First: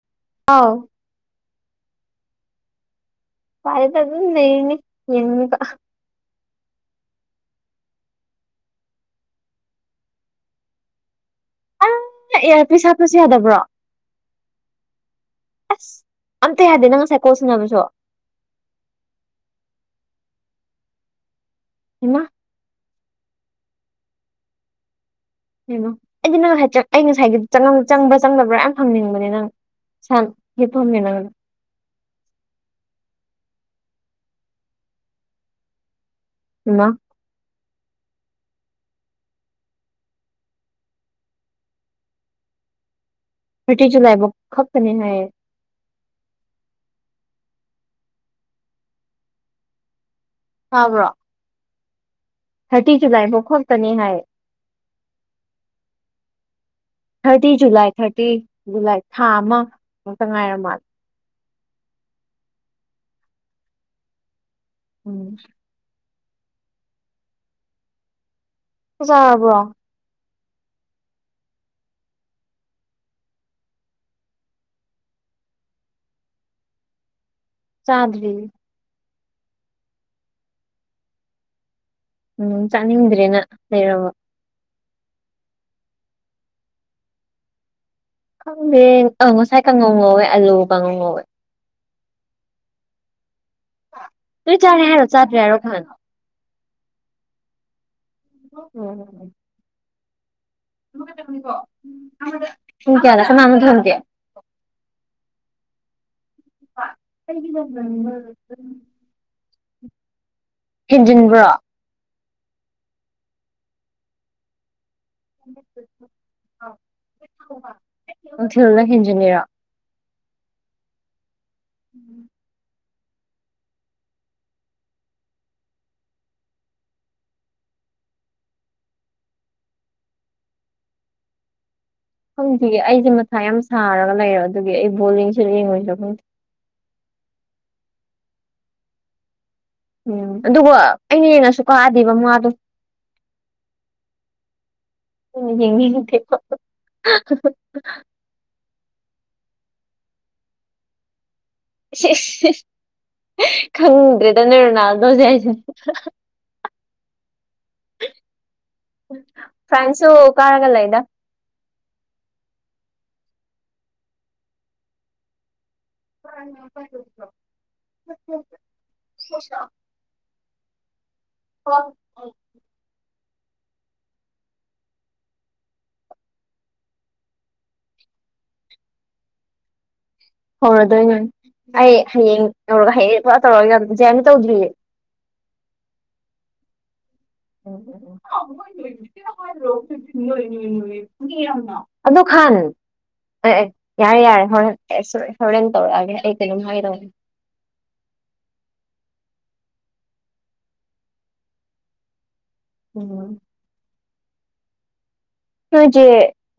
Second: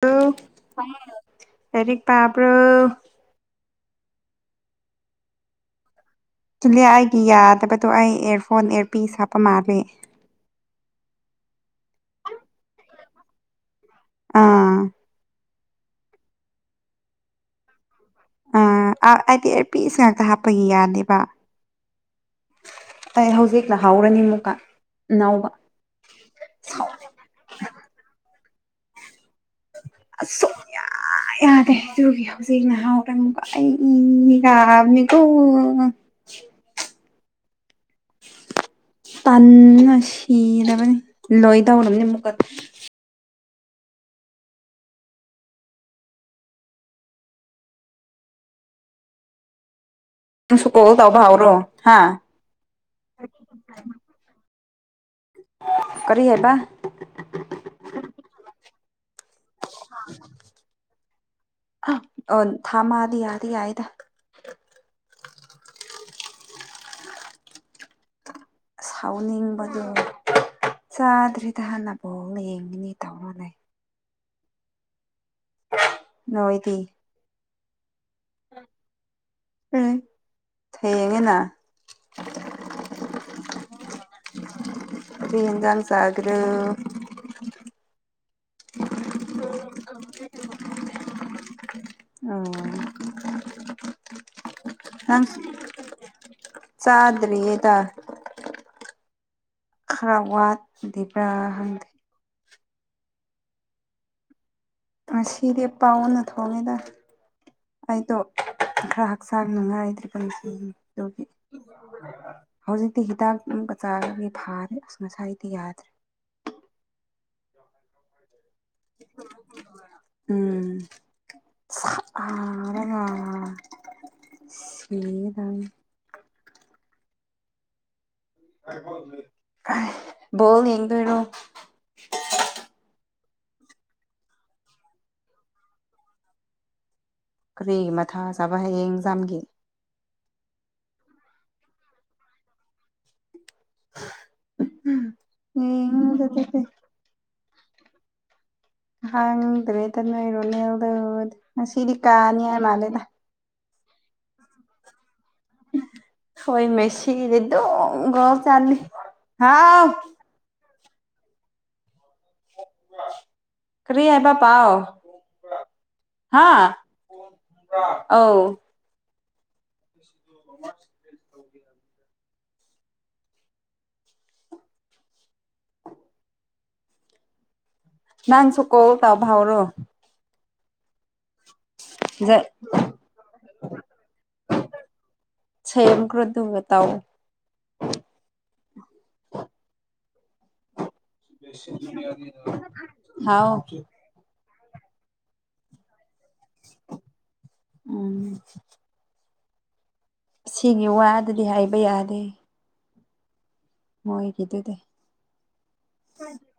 hello ꯑꯥꯎ ꯂꯥꯏꯔꯤꯛ ꯇꯥꯕꯔꯣ ꯁꯋꯥ꯭ꯏꯗ ꯑꯗꯨꯝ ꯂꯩꯔꯤꯅꯤ ꯌꯦꯟꯇ ꯆꯨꯂꯤꯌꯥ ꯑꯩꯗꯤ ꯌꯥꯗꯕꯗꯣ ꯑꯩ ꯏꯔꯐꯣꯟ ꯑꯦꯔꯄꯤꯁ ꯍꯥꯞꯄ ꯃꯥꯜꯂꯦ ꯑ ꯑꯦꯌꯥꯔ ꯄꯤꯁ ꯍꯥꯠꯄꯁꯨ ꯌꯥꯗꯕ꯭ꯔꯣ ꯑꯥ ꯑꯁ ꯑꯝꯇ ꯌꯥꯗꯦ ꯅꯪ ꯉꯁꯥꯏ ꯀꯣꯜꯁꯤꯟꯅꯕꯁꯨ ꯑ ꯍꯥꯏꯗꯤ ꯑꯦꯔꯄꯤꯁ ꯉꯥꯛꯇ ꯍꯥꯞꯄ ꯌꯥꯅꯦꯕ ꯍꯩꯃ ꯑꯩ ꯍꯧꯖꯤꯛꯅꯍꯥꯎꯔꯅꯤ ꯑꯃꯨꯛꯀ ꯅꯧꯕ ꯀꯩꯅꯣ ꯑꯩꯗꯤ ꯅ ꯉꯁꯥꯏ ꯁꯧ ꯑꯩ ꯉꯁꯥꯏꯒꯤꯪ ꯆꯪ ꯄꯨꯔꯥ ꯌꯥꯝ ꯍꯪꯅꯤꯡꯕꯅꯦ ꯅꯪ ꯆꯠ ꯍ ꯐ ꯃꯅꯒꯅ ꯨꯒꯤ ꯍ ꯍꯧꯖꯩꯅ ꯍꯥꯎꯗꯃꯨꯀ ꯑꯩꯒ ꯃꯤꯒꯣ ꯍꯃ ꯇꯟꯅ ꯁꯤꯔꯕꯅꯤ ꯂꯣꯏ ꯇꯧꯔꯅꯦ ꯑꯃꯨꯛꯀ ꯊꯥꯔꯇꯤ ꯖꯨꯂꯥꯏꯐ ꯈꯛꯇꯅꯦ ꯍꯥꯏꯌꯦ ꯁꯨ ꯀꯣꯜꯗꯕꯥꯎꯔꯣ ꯍꯥꯥ ꯊꯔꯇꯤ ꯖꯂꯥꯏꯕꯨ ꯈ ꯇꯅꯤ ꯍꯥꯏꯌꯦ ꯀꯔꯤꯍꯦꯕ ꯊꯥꯔꯇꯤ ꯖꯨꯂꯥꯏ ꯊꯥꯔꯇꯤ ꯖꯨꯂꯥꯏ ꯊꯥ ꯑꯃ ꯃꯨꯛꯇ ꯉꯥꯏꯔ ꯃꯥꯜꯂꯦ ꯑ ꯑ ꯊꯥꯃꯗꯤ ꯌꯥꯗꯤ ꯌꯥꯏꯗ ꯎꯝ ꯆꯥꯛ ꯆꯥꯔꯕ꯭ꯔꯣ ꯁꯥꯎꯅꯤꯡꯕꯗꯣ ꯆꯥꯗ꯭ꯔꯔꯤꯗ ꯍꯥꯟꯅꯕꯣꯛꯅ ꯌꯦꯡꯉꯅꯤ ꯇꯥꯎꯅꯅꯦ ꯅꯣꯏꯣꯏꯇ ꯆꯥꯟꯗꯕꯤ ꯎ ꯊꯩꯌꯦꯒꯦꯅꯥ ꯎꯝ ꯆꯥꯅꯤꯡꯗ꯭ꯔꯦꯅ ꯂꯩꯔꯕ ꯇꯟꯖꯥꯥꯡ ꯁꯥꯒꯔ ꯈꯪꯗꯦ ꯑ ꯉꯁꯥꯏ ꯀꯥꯡꯉꯧ ꯉꯧꯋꯦ ꯑꯥꯂꯨ ꯀꯥꯡꯉꯧ ꯉꯧꯋꯦ ꯑꯣ ꯂꯣꯏ ꯆꯥꯔꯦ ꯍꯥꯏꯔꯣ ꯆꯥꯗ꯭ꯔꯦ ꯍꯥꯏꯔꯣ ꯈꯥꯟꯅꯣ ꯆꯥꯗꯔꯤ ꯌꯦꯗ ꯎꯝ ꯈꯔ ꯋꯥꯠ ꯣ ꯊꯨꯝ ꯀꯌꯥ ꯅ ꯁꯨꯝ ꯑꯃ ꯊ ꯍꯨꯝ ꯀꯌꯥ ꯑ ꯁꯤꯔꯤ ꯑ ꯄꯥꯎꯅ ꯊꯣꯡꯉꯦꯗ ꯑꯩꯗꯣ ꯈ꯭ꯔꯔ ꯍꯛꯁꯥꯡ ꯅꯪꯉꯥꯏꯗ꯭ꯔꯤ ꯄ ꯍꯦꯟꯖꯤꯟꯕ꯭ꯔꯣ ꯍꯧꯖꯤꯛꯇꯤ ꯍꯤꯗꯥꯛ ꯆꯥꯔꯒꯤ ꯐꯥꯔꯦ ꯉꯁꯥꯏꯗꯤ ꯌꯥꯗ꯭ꯔꯦ ꯎ ꯎ ꯊꯤꯜꯅ ꯍꯈꯤꯖꯅꯤꯔ ꯎꯝ ꯑ ꯁꯤꯗꯅꯤ ꯣꯜ ꯌꯦꯡ ꯐꯔꯣ ꯈꯪꯗꯦ ꯑꯩꯁꯦ ꯃꯊꯥ ꯌꯥꯝ ꯁꯥꯔꯒ ꯂꯩꯔꯣ ꯑꯗꯨꯒꯤ ꯑꯩ ꯕꯣꯜꯂꯤꯡꯁꯨ ꯌꯦꯡꯉꯣꯏꯁꯨ ꯈꯪꯗꯦ ꯀꯔꯤ ꯃꯊꯥ ꯆꯥꯕ ꯍꯌꯦꯡꯖꯥꯝꯒꯤ ꯎꯝ ꯑꯗꯨꯒꯕꯨ ꯑꯩꯅ ꯌꯦꯡꯉꯁꯨ ꯀꯛꯑꯗꯤꯕꯃꯗꯣ ꯎ ꯌꯦꯡꯉꯨꯔꯁꯦ [unintelligible] ꯍꯥꯡ ꯇꯔꯤ ꯑꯗꯨꯅꯣꯏ ꯏꯔꯅꯤꯦꯜꯗ ꯉ ꯁꯤꯗꯤ ꯀꯥꯅꯤ ꯍꯥꯏꯏ ꯃꯥꯜꯂꯦꯗ ꯈꯪꯗ꯭ꯔꯔꯤꯗꯅꯣ ꯅ ꯑꯗꯨꯣ [unintelligible] ꯍ ꯆꯂꯤ ꯍꯥꯎ ꯗ ꯀꯔꯤ ꯍꯥꯏꯕ ꯄꯥꯎ ꯍꯥ ꯑꯧ [unintelligible] ꯁꯁꯥ [unintelligible] ꯍ ꯅꯪꯁꯨꯀꯣꯜ ꯇꯕꯥꯎꯔꯣ ꯍꯗ ꯑꯩ ꯍꯌꯦꯡ ꯇꯧꯔꯒ ꯍꯌꯦꯡ ꯄꯨꯔꯥ ꯇꯧꯔꯒꯁꯖꯦꯅ ꯇꯧꯗ꯭ꯔꯤꯌꯦꯦ ꯁꯦꯝꯒ꯭ꯔꯣꯗꯒ ꯇꯥꯎ ꯎ ꯊ ꯑꯗꯨ ꯈꯥꯟ ꯍꯥꯎ ꯑꯦ ꯑꯦ ꯌꯥꯔꯦ ꯌꯥꯔꯦ ꯍꯣꯔꯦꯟ ꯁ ꯁꯣꯣꯔꯦꯟ ꯇꯧꯑꯒꯦ ꯑꯦꯝ ꯍꯥꯏꯔ ꯎꯝ ꯁꯤꯒꯤ ꯋꯥꯗꯗꯤ ꯍꯥꯏꯕ ꯌꯥꯗꯦ ꯎꯝ ꯃꯣꯏꯒꯤꯗꯨꯗꯤ ꯅꯣꯏꯁꯦ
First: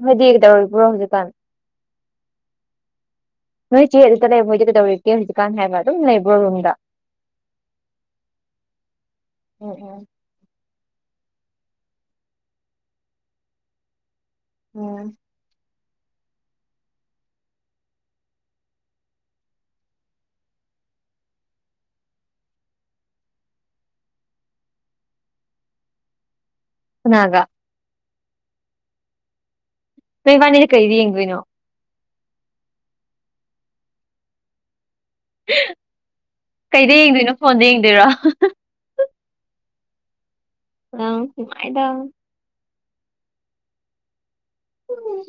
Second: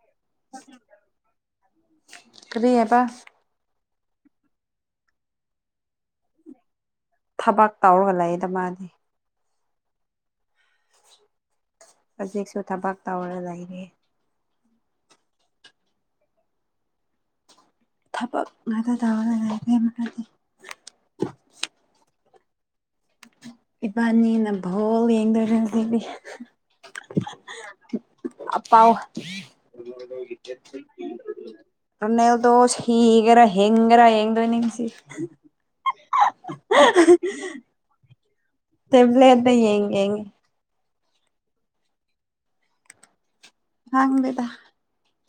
ꯍꯗꯤꯒ ꯇꯧꯔꯤꯕ꯭ꯔꯣ ꯍꯧꯖꯤꯛꯀꯥꯟ ꯀꯔꯤꯌꯦ ꯄ ꯅꯣꯏ ꯆꯦ ꯑꯗꯨꯗ ꯂꯩꯕ ꯃꯣꯏꯗꯤ ꯀꯩꯗꯧꯔꯒꯦ ꯍꯧꯖꯤꯛꯀꯥꯟ ꯍꯥꯏꯕ ꯑꯗꯨꯝ ꯂꯩꯕ꯭ꯔꯣ ꯔꯨꯝꯗ ꯊꯕꯛ ꯇꯧꯔꯒ ꯂꯩꯌꯦꯗ ꯃꯥꯗꯤ ꯎꯝ ꯎꯝ ꯍꯧꯖꯤꯛꯁꯨ ꯊꯕꯛ ꯇꯧꯔ ꯂꯩꯅꯤ ꯎꯝ ꯊꯕꯛ ꯉꯥꯛꯇ ꯇꯧꯔꯒ ꯂꯩ ꯂꯩꯃꯗꯤ ꯏꯕꯥꯅꯤꯅ ꯚꯣꯜ ꯌꯦꯡꯗꯣꯏꯔꯕꯤ ꯍꯅꯥꯒ ꯑꯄꯥꯥꯎ ꯅꯣꯏ ꯋꯥꯅꯤꯁ ꯀꯩꯗꯤ ꯌꯦꯡꯗꯣꯏꯅꯣ ꯅꯅꯦꯦꯜꯗꯣꯁ ꯍꯤꯒꯔ ꯍꯡꯔ ꯌꯦꯡꯗꯣꯅꯤꯡꯁꯤ ꯀꯩꯗ ꯌꯦꯡꯗꯣꯏꯅꯣ ꯐꯣꯟꯗ ꯌꯦꯡꯗꯣꯏꯔꯣ ꯇꯕꯂꯗ ꯌꯦꯡꯉ ꯌꯦꯡ ꯑ ꯐꯥꯏꯗ ꯍꯪꯕꯤꯗ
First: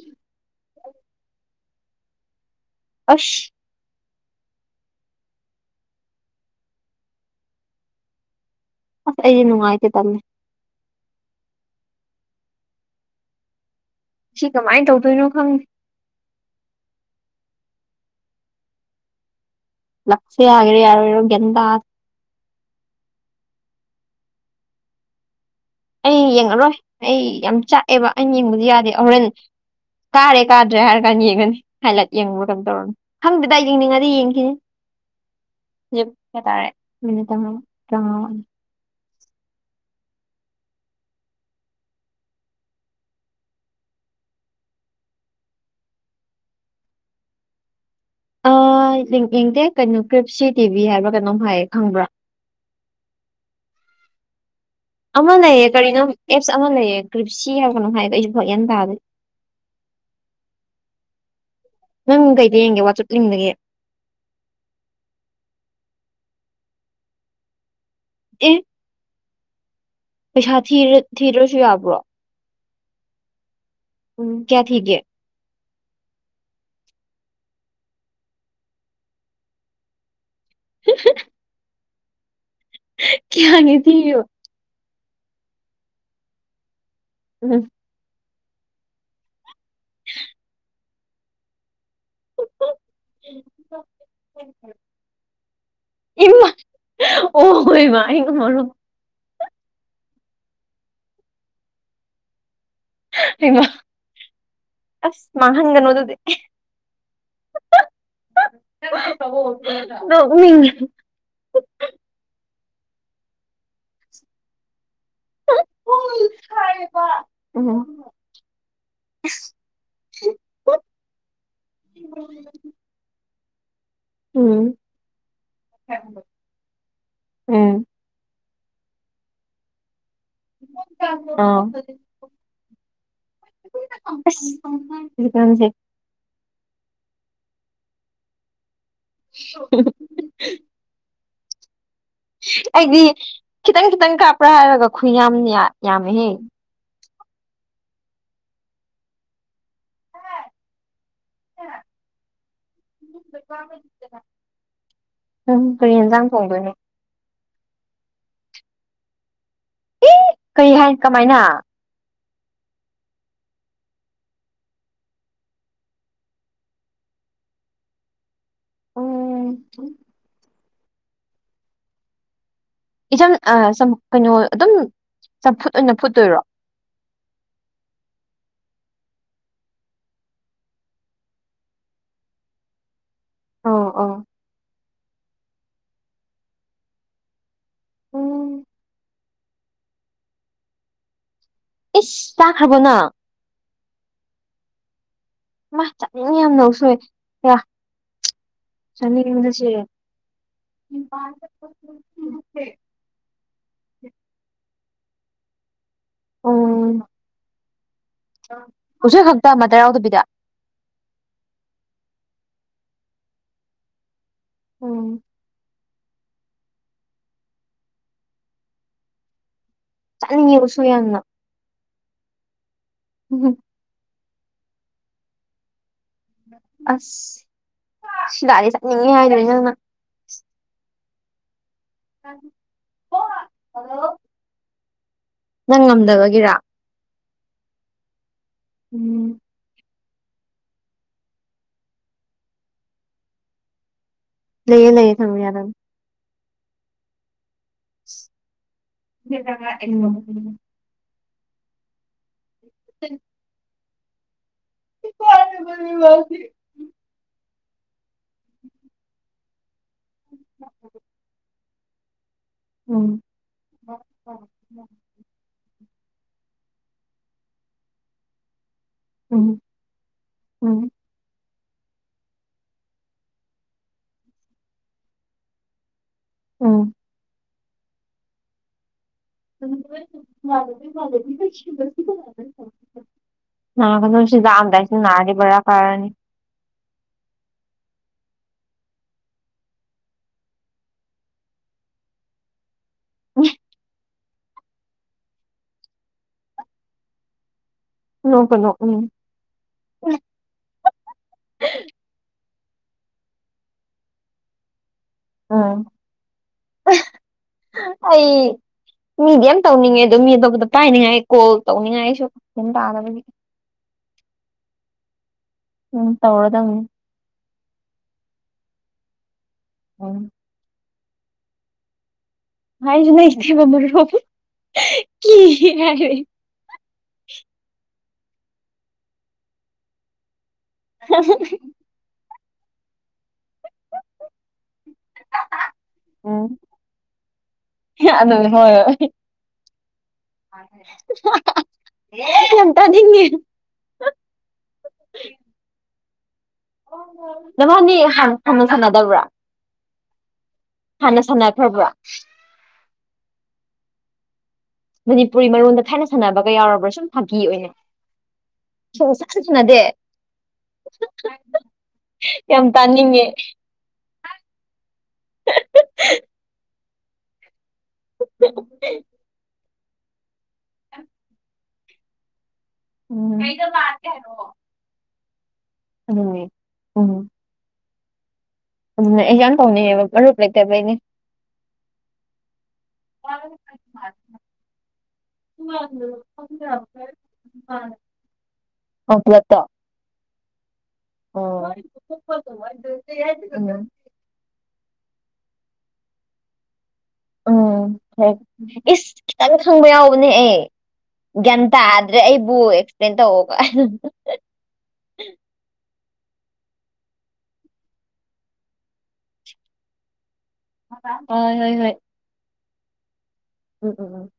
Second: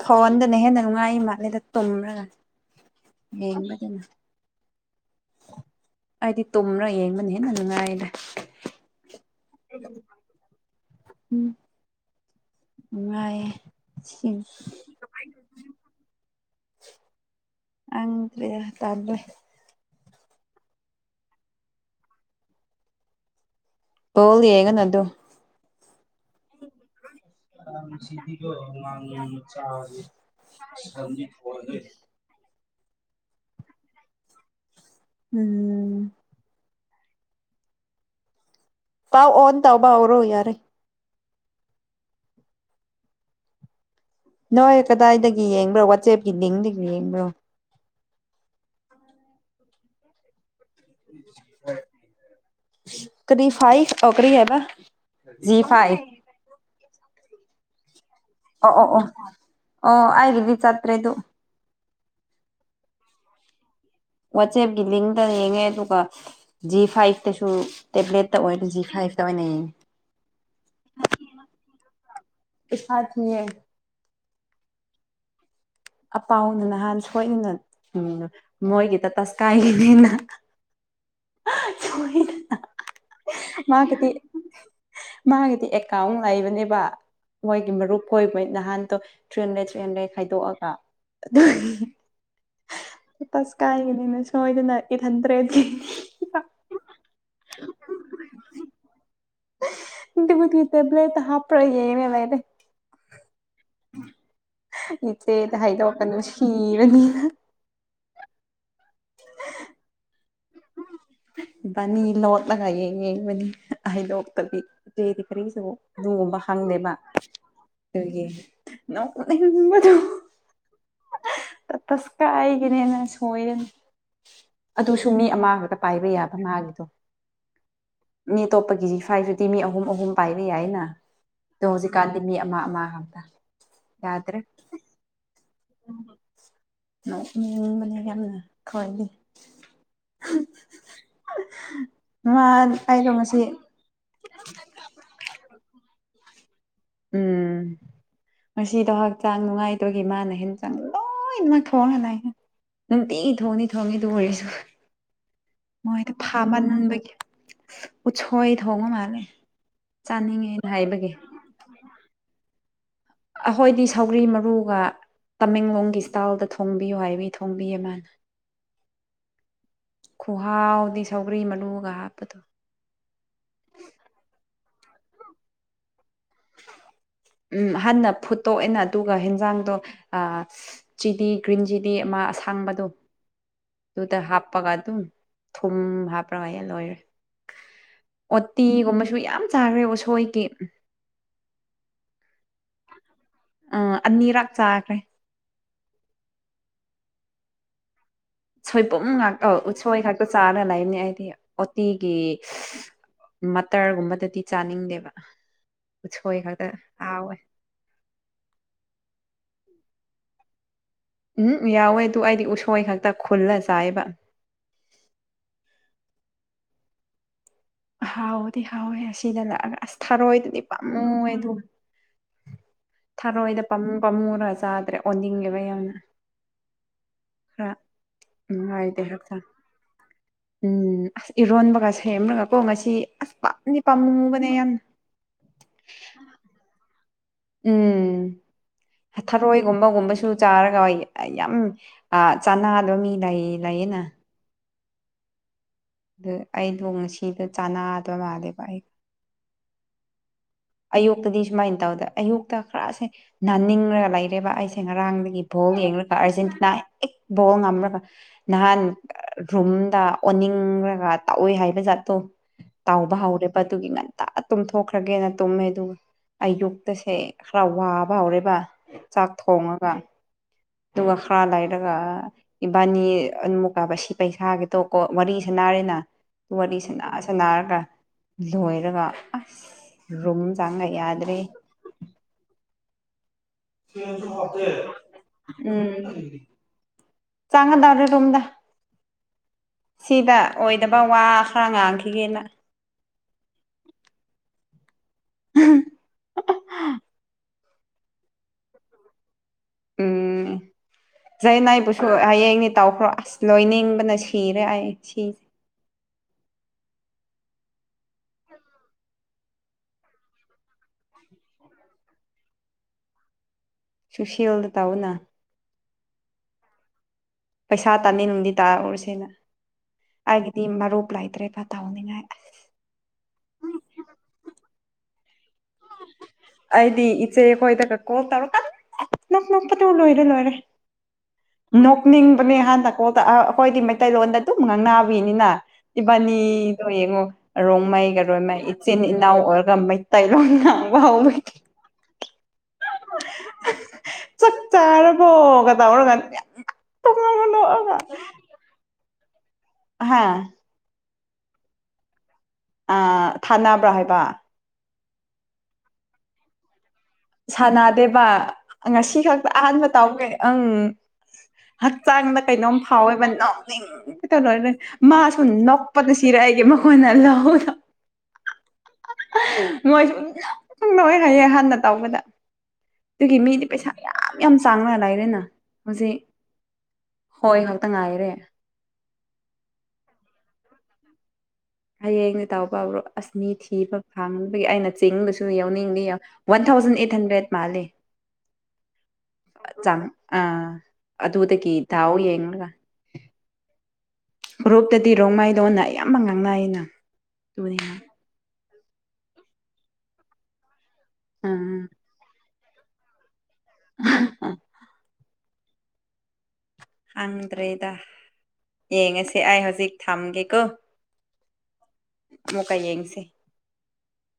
ꯍꯟꯗꯅꯦꯍꯦ ꯅꯪ ꯃꯥꯥꯏ ꯃꯥꯅꯦꯗ ꯇꯣ꯭ꯔꯒ ꯑꯁ ꯍꯗꯤꯅ ꯑꯩꯗꯤ ꯇꯨꯝ꯭ꯔꯥ ꯌꯦꯡꯕꯅꯤ ꯍꯦꯟꯅ ꯅꯨꯡꯉꯥꯏꯗ ꯑꯁ ꯑꯩ ꯅꯨꯡꯉꯥꯏꯇꯦ ꯇꯃꯦ ꯎꯝ ꯅꯨꯡꯉꯑ ꯁꯤ ꯀꯃꯥꯏꯅ ꯇꯧꯗꯣꯏꯅꯣ ꯈꯪꯦ ꯑꯪ ꯀ ꯇꯥ ꯂꯁ ꯍꯥꯏꯒ꯭ꯔꯤꯦ ꯌꯥꯎꯣ ꯌꯣ ꯗ ꯇꯣꯂꯤꯌꯦꯒ ꯅ ꯑꯗꯨꯣ ꯑꯩ ꯌꯦꯡꯉꯔꯣꯏ ꯑꯩ ꯌꯥꯝ ꯆꯥꯛꯑꯦꯕ ꯑꯩꯅ ꯌꯦꯡꯕꯗꯤ ꯌꯥꯗꯦ ꯍꯣꯔꯦꯟ ꯀꯥꯔꯦ ꯀꯥꯗ꯭ꯔꯦ ꯍꯥꯏꯔ ꯀꯥꯟꯗ ꯌꯦꯡꯉꯅꯤ ꯍꯥꯏꯂꯥꯏꯠ ꯌꯦꯡꯕ ꯩꯅꯣ ꯇꯧꯔ ꯈꯪꯗꯦꯗ ꯌꯦꯡꯅꯤꯡꯉꯗꯤ ꯌꯦꯡꯈꯤꯅꯤ ꯎꯝ ꯦꯇꯥꯔꯦ ꯃ ꯇꯉ ꯀꯉꯥꯅꯤ ꯇꯥꯎ ꯑꯣꯟ ꯇꯕ ꯑꯣꯏꯔꯣ ꯌꯥꯔꯦ ꯅꯣꯏ ꯀꯗꯥꯏꯗꯒꯤ ꯌꯦꯡꯕ꯭ꯔꯣ ꯋꯥꯆꯦꯞꯀꯤ ꯂꯤꯡꯗꯒꯤ ꯌꯦꯡꯕ꯭ꯔꯣ ꯑ ꯌꯦꯗꯦ ꯀꯩꯅꯨ ꯀ꯭ꯔꯤꯁꯤꯠ ꯇꯤꯚꯤ ꯍꯥꯏꯕ꯭ꯔꯥ ꯀꯩꯅꯣꯝ ꯍꯥꯏꯌꯦ ꯈꯪꯕ꯭ꯔꯥ ꯁꯨꯀꯔꯤꯦꯕ ꯑꯃ ꯂꯩꯌꯦ ꯀꯔꯤꯅꯣ ꯑꯦꯞꯁ ꯑꯃ ꯂꯩꯌꯦ ꯀ꯭ꯔꯤꯞꯁꯤ ꯀ ꯍꯕꯅꯣ ꯍꯥꯏꯥꯏ ꯑꯣ ꯑꯣ ꯑꯣ ꯑ ꯍꯥꯏꯔꯤꯕꯗꯤ ꯆꯥꯇ꯭ꯔꯦꯗꯨ ꯅꯪ ꯀꯩꯗ ꯌꯦꯡꯒꯦ ꯋꯥꯆꯠ ꯂꯤꯡꯒꯦ ꯋꯥꯆꯦꯞꯀꯤ ꯂꯤꯡꯗ ꯌꯦꯡꯉꯦ ꯑꯗꯨꯒ ꯖꯤ ꯐꯥꯏꯚꯇꯁꯨ ꯇꯦꯕ꯭ꯂꯦꯠꯇ ꯑꯣꯏꯅ ꯖꯤꯈꯥꯏ ꯇꯕꯅꯦ ꯁ ꯊꯤꯔ ꯊꯔꯁꯨꯏ ꯌꯥꯕ꯭ꯔꯣ ꯁꯥ ꯃꯤ ꯎꯝ ꯀꯌꯥ ꯊꯀꯦ ꯑꯄꯥꯎꯅ ꯅꯍꯥꯟ ꯁꯣꯏꯗꯅ ꯎ ꯃꯣꯏꯒꯤꯗ ꯇꯁꯀꯥꯏꯒꯤꯅꯤꯅ ꯁꯍꯤꯗ ꯀꯌꯥꯅꯤ ꯊꯣ ꯃꯥꯒꯤꯗꯤ ꯑꯦꯀꯥꯎꯟ ꯂꯩꯕꯅꯦꯕ ꯃꯣꯏ ꯎꯝ ꯀ ꯔ ꯍꯣꯏ ꯍꯣꯏ ꯅꯍꯥꯟꯗꯣ ꯇ꯭ꯔꯦꯟ ꯂꯩ ꯇ꯭ꯔꯦꯟ ꯂꯩ ꯈꯥꯏꯗꯣꯛꯑꯒ ꯇꯁ ꯀꯥꯏꯒꯅꯤꯅ ꯁꯣꯏꯗꯅꯀꯦ ꯈꯟꯗ꯭ꯔꯦꯗꯤ ꯏꯃ ꯑꯣ ꯍ ꯏꯃ ꯏꯉ ꯃꯔꯔ ꯕꯨꯒꯤ ꯇ꯭ꯂ ꯍꯥꯄ꯭ꯔ ꯌꯦꯦꯅꯦ ꯂꯩꯅꯦ ꯍ ꯏꯆꯦꯗ ꯃꯥꯡꯍꯟꯒꯅꯣ ꯑꯗꯨꯗꯤ ꯍꯥꯏꯗꯣꯛꯑꯀꯗꯣ ꯁꯤꯔꯅꯤꯅ ꯁꯣ ꯎꯝ ꯏꯕꯥꯅꯤ ꯂꯣꯠꯂꯒ ꯌꯦꯡ ꯌꯦꯡꯕꯅꯤ ꯍꯩꯗꯣꯛꯇꯕꯤ ꯗꯤ ꯈꯔꯔꯤꯖꯣ ꯉꯣꯕ ꯎꯝ ꯍꯥꯡꯅꯦꯕꯕꯣ ꯑ ꯇꯁ ꯀꯥꯏꯒꯤꯅꯦꯅꯁꯨ ꯍꯣꯏ ꯎꯝ ꯑꯗꯨꯁꯨ ꯃꯤ ꯑꯃꯈꯛꯇ ꯄꯥꯏꯕ ꯌꯥꯕ ꯃꯥꯒꯤꯗꯣ ꯎꯝ ꯃꯤ ꯑꯇꯣꯞꯄꯒꯤꯁꯤ ꯁ꯭ꯋꯥꯏꯗꯨꯗꯤ ꯃꯤ ꯑꯍꯨꯝ ꯑꯍꯨꯝ ꯄꯥꯏꯕ ꯌꯥꯏꯅ ꯑꯥ ꯑꯗꯣ ꯑꯁ ꯍꯧꯖꯤꯛꯀꯥꯟꯗꯤ ꯃꯤ ꯑꯃ ꯑꯃ ꯍꯥꯏꯇ ꯌꯥꯗ꯭ꯔꯦ ꯍꯧꯖꯤꯛꯀꯥꯟꯁꯦ ꯎꯝ ꯃꯅꯦ ꯀ ꯍ [unintelligible] ꯑꯩꯗꯤ ꯑꯩꯗꯣ ꯉꯁꯤ ꯈꯤꯇꯪ ꯈꯤꯇꯪ ꯀꯥꯞꯄ꯭ꯔꯥ ꯍꯥꯏꯔꯒ ꯈꯨ ꯌꯥꯝꯅꯤ ꯌꯥꯃꯤꯍꯦ ꯎꯝ ꯉꯗ ꯍꯛꯆꯥꯡ ꯅꯨꯡꯉꯥꯏꯇꯕꯒꯤ ꯃꯥꯅ ꯍꯦꯟꯖꯥꯡ ꯂꯣꯏꯅꯃꯛ ꯈꯋꯥ ꯍꯥꯏꯅꯏ ꯅꯨꯡꯇꯤ ꯊꯣꯡꯅꯤ ꯊꯣꯡꯅꯤꯗꯨ ꯑꯣꯏꯔꯁꯨ ꯅꯪ ꯀꯔꯤ ꯃꯣꯏ ꯌꯦꯟꯖꯥꯡ ꯐꯥꯃꯥꯟ ꯊꯣꯡꯗꯣꯏꯅꯣ ꯅꯕ ꯀ ꯊꯣꯏ ꯊꯣꯡꯉ ꯃꯥꯅꯦꯦ ꯑꯦ ꯀꯩ ꯍꯥꯏꯅꯤ ꯀꯃꯥꯏꯅ ꯑꯩꯈꯣꯏꯗꯤ ꯁꯧꯔꯤ ꯃꯔꯨꯒ ꯇꯃꯦꯡꯂꯣꯡꯒꯤ ꯏꯁꯇꯥꯥꯏꯜꯗ ꯊꯣꯡꯕꯤꯌꯨ ꯍꯥꯏꯕꯤ ꯊꯣꯡꯕꯤꯌꯦ ꯃꯥꯅ ꯎꯝ ꯈꯨꯍ ꯍꯥꯎꯗꯤ ꯁꯧꯒ꯭ꯔꯤ ꯃꯂꯨꯒ ꯍꯥꯞꯄꯗꯣ ꯏꯝ ꯑ ꯀꯩꯅꯣ ꯑꯗꯨꯝ ꯆꯝꯐꯨꯠ ꯑꯣꯏꯅ ꯐꯨꯠꯇꯣꯏꯔꯣ ꯎꯝ ꯍꯥꯟꯅ ꯐꯨꯠꯇꯣꯛꯑꯅ ꯑꯗꯨꯒ ꯍꯦꯟꯖꯥꯡꯗꯣ ꯆꯤꯂꯤ ꯒ꯭ꯔꯤꯟ ꯆꯤꯂꯤ ꯑꯃ ꯑꯁꯥꯡꯕꯗꯣ ꯑꯧ ꯇꯨ ꯑꯧ ꯇ ꯍꯥꯞꯄꯒ ꯇꯨ ꯊꯨꯝ ꯍꯥꯞꯄ꯭ꯔ ꯍꯥꯏꯌꯦ ꯂꯣꯏꯔꯦ ꯎꯝ ꯑꯣꯠꯇꯤꯒꯨꯝꯕꯁꯨ ꯌꯥꯝ ꯆꯥꯈ꯭ꯔꯦ ꯎꯁꯣꯏꯒꯤ ꯏꯁ ꯇꯥꯛ ꯍꯕꯅ ꯑ ꯑꯅꯤꯔꯛ ꯆꯥꯈ꯭ꯔꯦ ꯃꯥ ꯆꯠꯅꯤꯡ ꯌꯥꯝ ꯅꯧ ꯁꯣꯏꯦ ꯌꯥ ꯁꯣꯏꯕꯨꯝ ꯉꯥꯛꯇ ꯆꯥꯅꯤꯡꯕꯅ ꯑ ꯁꯤꯔꯦ ꯎꯁꯣꯏ ꯈꯥꯛꯛꯇ ꯆꯥꯅ ꯂꯩꯕꯅꯤ ꯑꯩꯗꯤ ꯑꯣꯇꯤꯒꯤ ꯃꯇꯇꯔꯒꯨꯝꯕꯗꯗꯤ ꯆꯥꯅꯤꯡꯗꯦꯕ [unintelligible] ꯎꯁꯣꯏ ꯈꯛꯇ ꯑꯋꯦ ꯍꯧꯖꯤꯛ ꯈꯛꯇ ꯑꯃꯗ ꯌꯥꯎꯗꯕꯤꯗ ꯎꯝ ꯌꯥꯎꯋꯦ ꯑꯗꯨ ꯑꯩꯗꯤ ꯎꯁꯣꯏ ꯈꯛꯇ ꯈꯨꯜꯂ ꯆꯥꯏꯕ ꯎꯝ ꯍꯥꯎꯗꯤ ꯍꯥꯎꯦ ꯍꯁꯤꯗꯂꯒ ꯑꯁ ꯊꯥꯔꯣꯏꯗꯗꯤ ꯆꯥꯅꯤꯡꯉꯦꯕꯁꯨ ꯌꯥꯝꯅ ꯄꯥꯝꯃꯣꯏ ꯑꯗꯨ ꯊꯔꯣꯏꯅ ꯄꯝꯃꯨ ꯄꯥꯝꯃꯨ ꯈꯔ ꯆꯥꯗ꯭ꯔꯦ ꯑꯣꯟꯅꯤꯡꯂꯦꯕ ꯌꯥꯝꯅ ꯑꯁ ꯈꯔ ꯁꯤꯂꯥꯔꯤ ꯅꯨꯡꯉꯥꯏꯇꯦ ꯆꯠꯅꯤꯡꯉꯤ ꯍꯥꯏꯗꯣꯏ ꯍꯛꯆꯥꯡ ꯅꯪꯅ ꯎꯝ ꯏꯔꯣꯟꯕꯒ ꯁꯦꯝꯕ꯭ꯔꯒꯀꯣ ꯉꯁꯤ ꯑꯁ ꯄꯥꯝꯅꯤ ꯄꯥꯝꯅꯤꯡꯉꯨꯕꯅꯦ ꯌꯥꯝꯅ ꯅꯪ ꯉꯝꯗꯕꯒꯤꯔ ꯎꯝ ꯍ ꯎꯝ ꯊꯔꯣꯏꯒꯨꯝꯕ ꯒꯨꯝꯕ ꯨ ꯆꯥꯔꯒ ꯌꯥꯝ ꯆꯥꯅꯥꯗꯣ ꯃꯤ ꯂꯩ ꯂꯩꯌꯦꯅ ꯂꯩꯌꯦ ꯂꯩꯌꯦ ꯊꯝ ꯌꯥꯔꯝ ꯑꯗꯨ ꯑꯩꯗꯣ ꯉꯁꯤꯗ ꯆꯥꯅꯥ ꯑꯊ ꯃꯥꯦ ꯄꯏ ꯎꯝ ꯎꯝ ꯑꯌꯨꯛꯇꯗꯤ ꯁꯨꯃꯥꯏꯅ ꯇꯧꯗ ꯑꯌꯨꯛ ꯈꯔꯥꯁꯦ ꯅꯥꯅꯤꯡ ꯂꯥꯏꯔꯦꯕꯕꯥ ꯑ ꯉꯔꯥꯡꯗꯒꯤ ꯚꯣꯜ ꯌꯦꯡꯂꯒ ꯑꯥꯔꯖꯦꯟꯇꯤꯅꯥ ꯍ ꯕꯣꯣꯡ ꯉ ꯅꯍꯥꯟ ꯔ꯭ꯔꯨꯝꯝ ꯗ ꯑꯣꯟꯅꯤꯡꯈꯒ ꯇꯥꯛꯑꯣꯏ ꯍꯥꯏꯕ ꯖꯥꯠꯦ ꯣ ꯇꯥꯎꯕ ꯎꯝ ꯍꯧꯔꯦꯕ ꯑꯗꯨꯒꯤ ꯉꯟꯇꯥ ꯇꯨꯝꯊꯣꯛꯈ꯭ꯔꯒꯦꯅ ꯑꯗꯨꯒ ꯑꯌꯨꯛꯇꯁꯦ ꯈꯔ ꯋꯥꯕ ꯍꯧꯔꯦꯕ ꯆꯥꯛ ꯎꯝ ꯊꯣꯡꯉꯒ ꯎꯝ ꯇꯒ ꯈꯔ ꯂꯥꯏ ꯍꯥꯏꯔꯒ ꯏꯕꯥꯅꯤ ꯑꯃꯨꯛꯀꯥꯕ ꯁꯤ ꯄꯩꯁꯥꯒꯤꯦ ꯇꯣꯀꯣ ꯋꯥꯔꯤꯁ ꯅꯥꯔꯦꯅ ꯋꯥꯔꯤ ꯎꯝ ꯁꯅꯔ ꯂꯣꯏꯔꯒ ꯑꯁ ꯔꯨꯝ ꯕ ꯆꯪꯉ ꯌꯥꯗ꯭ꯔꯦ ꯅꯥꯔꯗꯤ ꯕꯦꯔꯥ ꯎꯝ ꯀꯥꯔꯅꯤ ꯆꯥꯡ ꯔꯦ ꯇꯣꯝꯗ ꯁꯤꯗ ꯑꯣꯏꯗꯕ ꯋꯥ ꯈꯔ ꯉꯥꯡꯈꯤꯒꯦꯅ ꯎ [unintelligible] ꯂꯣ ꯀꯅꯣ ꯎꯝ ꯎꯝ ꯆꯏꯅꯥ ꯄꯁꯣ ꯍꯥꯏ ꯇꯧꯈ꯭ꯔꯣ ꯑꯁ ꯂꯣꯏꯅꯤꯡꯕꯅ ꯁꯤꯔꯦ ꯑꯩ ꯁꯤꯔꯤ ꯎꯝ ꯑꯩ ꯃꯤꯗꯤ ꯑ ꯇꯧꯅꯤꯡꯉꯦ ꯑꯗꯨ ꯃꯤ ꯑꯇꯣꯞꯄꯗ ꯄꯥꯏꯅꯤꯡꯉꯥꯏ ꯀꯣꯜ ꯇꯧꯅꯤꯡꯉꯥꯏ ꯑꯩꯁꯨ ꯑꯗꯨꯝ ꯇꯥꯗꯅꯕꯅꯤ ꯁꯨꯁꯤꯜꯗ ꯇꯥꯎꯅ ꯎꯝ ꯇꯧꯔꯗꯧ ꯄꯩꯁꯥ ꯇꯥꯅꯤ ꯅꯨꯡꯗꯤ ꯇꯥꯔꯛꯎꯔꯤꯁꯦꯅ ꯎꯝ ꯍꯥꯏꯗꯤ ꯃꯔꯔꯨꯞ ꯭ꯂꯥꯏꯇ꯭ꯔꯦꯕ ꯇꯥꯎꯅꯤꯡꯉꯥꯏ ꯍꯥꯏꯥꯏꯁꯨꯅ ꯏꯦ ꯃꯔꯄ ꯑꯩꯗꯤ ꯏꯆꯦꯣꯣꯏꯗ ꯀ ꯀꯣ ꯀ ꯅꯅꯄ ꯂꯣꯏꯔꯦ ꯂꯣꯏꯔꯦ ꯅꯣꯛꯅꯤꯡ ꯍꯥꯟꯅꯀꯣꯗ ꯑꯩꯈꯣꯏꯗꯤ ꯃꯩꯇꯩꯂꯣꯟꯗ ꯑꯗꯨꯝ ꯉꯥꯡꯅꯥꯕꯤꯅꯤꯅ ꯎꯝ ꯏꯤꯕꯥꯅꯤꯗꯣ ꯌꯦꯡꯉꯣ ꯔꯣꯡꯃꯩ ꯑꯗꯨ ꯀꯔꯣꯏ ꯃꯩ ꯍꯣꯏ ꯏꯆꯤꯟ ꯏꯅꯥꯎ ꯑꯣꯏꯔꯒ ꯃꯩꯇꯩꯂꯣꯟꯅ ꯌꯥꯝ ꯇꯥꯅꯤꯡꯉꯦ ꯆꯛ ꯆꯔꯕꯣ ꯀ [unintelligible] ꯅꯕꯥꯟꯅꯤꯥ ꯍꯥꯟꯅ [unintelligible] ꯁꯥꯟꯅꯗꯕ꯭ꯔꯥ ꯍꯥꯥ ꯍꯥꯟꯅ ꯁꯥꯟꯅꯈ꯭ꯔꯕ꯭ꯔ ꯑ ꯊꯥꯅꯕ꯭ꯔꯥ ꯍꯥꯏꯕ ꯃꯅꯤꯄꯨꯔꯤ ꯃꯔꯣꯟꯗ ꯊꯥꯏꯅ ꯁꯥꯟꯅꯕꯒ ꯌꯥꯎꯔꯕ꯭ꯔꯥ ꯁꯨꯝ ꯐꯥꯒꯤ ꯑꯣꯏꯅ ꯁꯥꯟꯅꯗꯦꯕ ꯉꯁꯤ ꯁꯨꯡꯁꯥꯟ ꯈꯛꯇ ꯁꯥꯟꯅꯗꯦ ꯑꯍꯥꯟꯕ ꯇꯧꯕꯅꯦ ꯑꯪ ꯍꯛꯆꯥꯡꯗ ꯌꯥꯝ ꯀꯩꯅꯣꯝ ꯇꯥꯅꯤꯡꯉꯦ ꯐꯥꯎꯋꯦꯕ ꯅꯣꯛꯅꯤꯡ ꯀꯩꯇꯧꯅꯣ ꯃꯥꯁꯨ ꯅꯣꯛꯄꯗ ꯁꯤꯔꯦ ꯑꯩꯒꯤ ꯀꯣꯟꯅ ꯂꯍꯧꯂꯣ [unintelligible] ꯃꯣꯏꯁꯨ [unintelligible] ꯍꯥꯏꯌꯦ ꯍꯥꯟꯅ ꯇꯧꯕꯗ ꯑꯗꯨꯒꯤ ꯎꯝ ꯃꯤꯗꯤ ꯄꯩꯁꯥ ꯃꯌꯥꯝ ꯃꯌꯥꯝ ꯆꯪꯂꯒ ꯂꯩꯔꯦꯅ ꯑꯗꯨꯅꯦ ꯎꯝ ꯇ ꯉꯥꯏꯔꯦ ꯎꯝ ꯑꯩ ꯌꯥꯝꯥꯟ ꯇꯧꯅꯤꯡꯉꯦꯕ ꯃꯔꯨꯞ ꯂꯩꯇꯕꯩꯅꯦ ꯍꯌꯦꯡꯗꯤ ꯇꯥꯎꯕ ꯄꯥꯕ꯭ꯔꯣ ꯑꯁ ꯃꯤ ꯊꯤꯕ ꯐꯪꯕꯒꯤ ꯑꯩꯅ ꯆꯤꯡꯕꯁꯨ ꯌꯥꯎꯅꯤꯡꯗ ꯋꯥꯟ ꯊꯥꯎꯖꯟ ꯑꯩꯠ ꯍꯟꯗ꯭ꯔꯦꯗ ꯃꯥꯜꯂꯤ ꯑꯣ ꯄꯨꯂꯞꯇꯣ ꯑꯥ ꯑꯗꯨꯗꯒꯤ ꯗꯥꯎ ꯌꯦꯡꯂꯒ ꯑꯣ ꯒ꯭ꯔꯨꯞꯇꯗꯤ ꯔꯣꯡꯃꯥꯏꯗꯧꯅ ꯑꯌꯥꯝꯕ ꯉꯥꯡꯅꯩꯅ [unintelligible] ꯎꯝ ꯍꯣꯏ ꯏꯁ ꯈꯤꯇꯪ ꯈꯪꯕ ꯌꯥꯎꯕꯅꯦ ꯑꯦ ꯒ꯭ꯌꯥꯟ ꯎꯝ ꯇꯥꯗ꯭ꯔꯦ ꯑꯩ ꯕꯨ ꯑꯦꯛꯁꯄ꯭ꯂꯦꯟ ꯇꯧ [unintelligible] ꯈꯪꯗ꯭ꯔꯦꯗ ꯌꯦꯡꯉꯁꯤ ꯑꯩ ꯍꯧꯖꯤꯛ ꯊꯝꯒꯦꯀꯣ ꯑ ꯍꯣꯏ ꯍꯣꯏ ꯑꯃꯨꯛꯀ ꯌꯦꯡꯁꯦ ꯎꯝ ꯎꯝ ꯎꯝ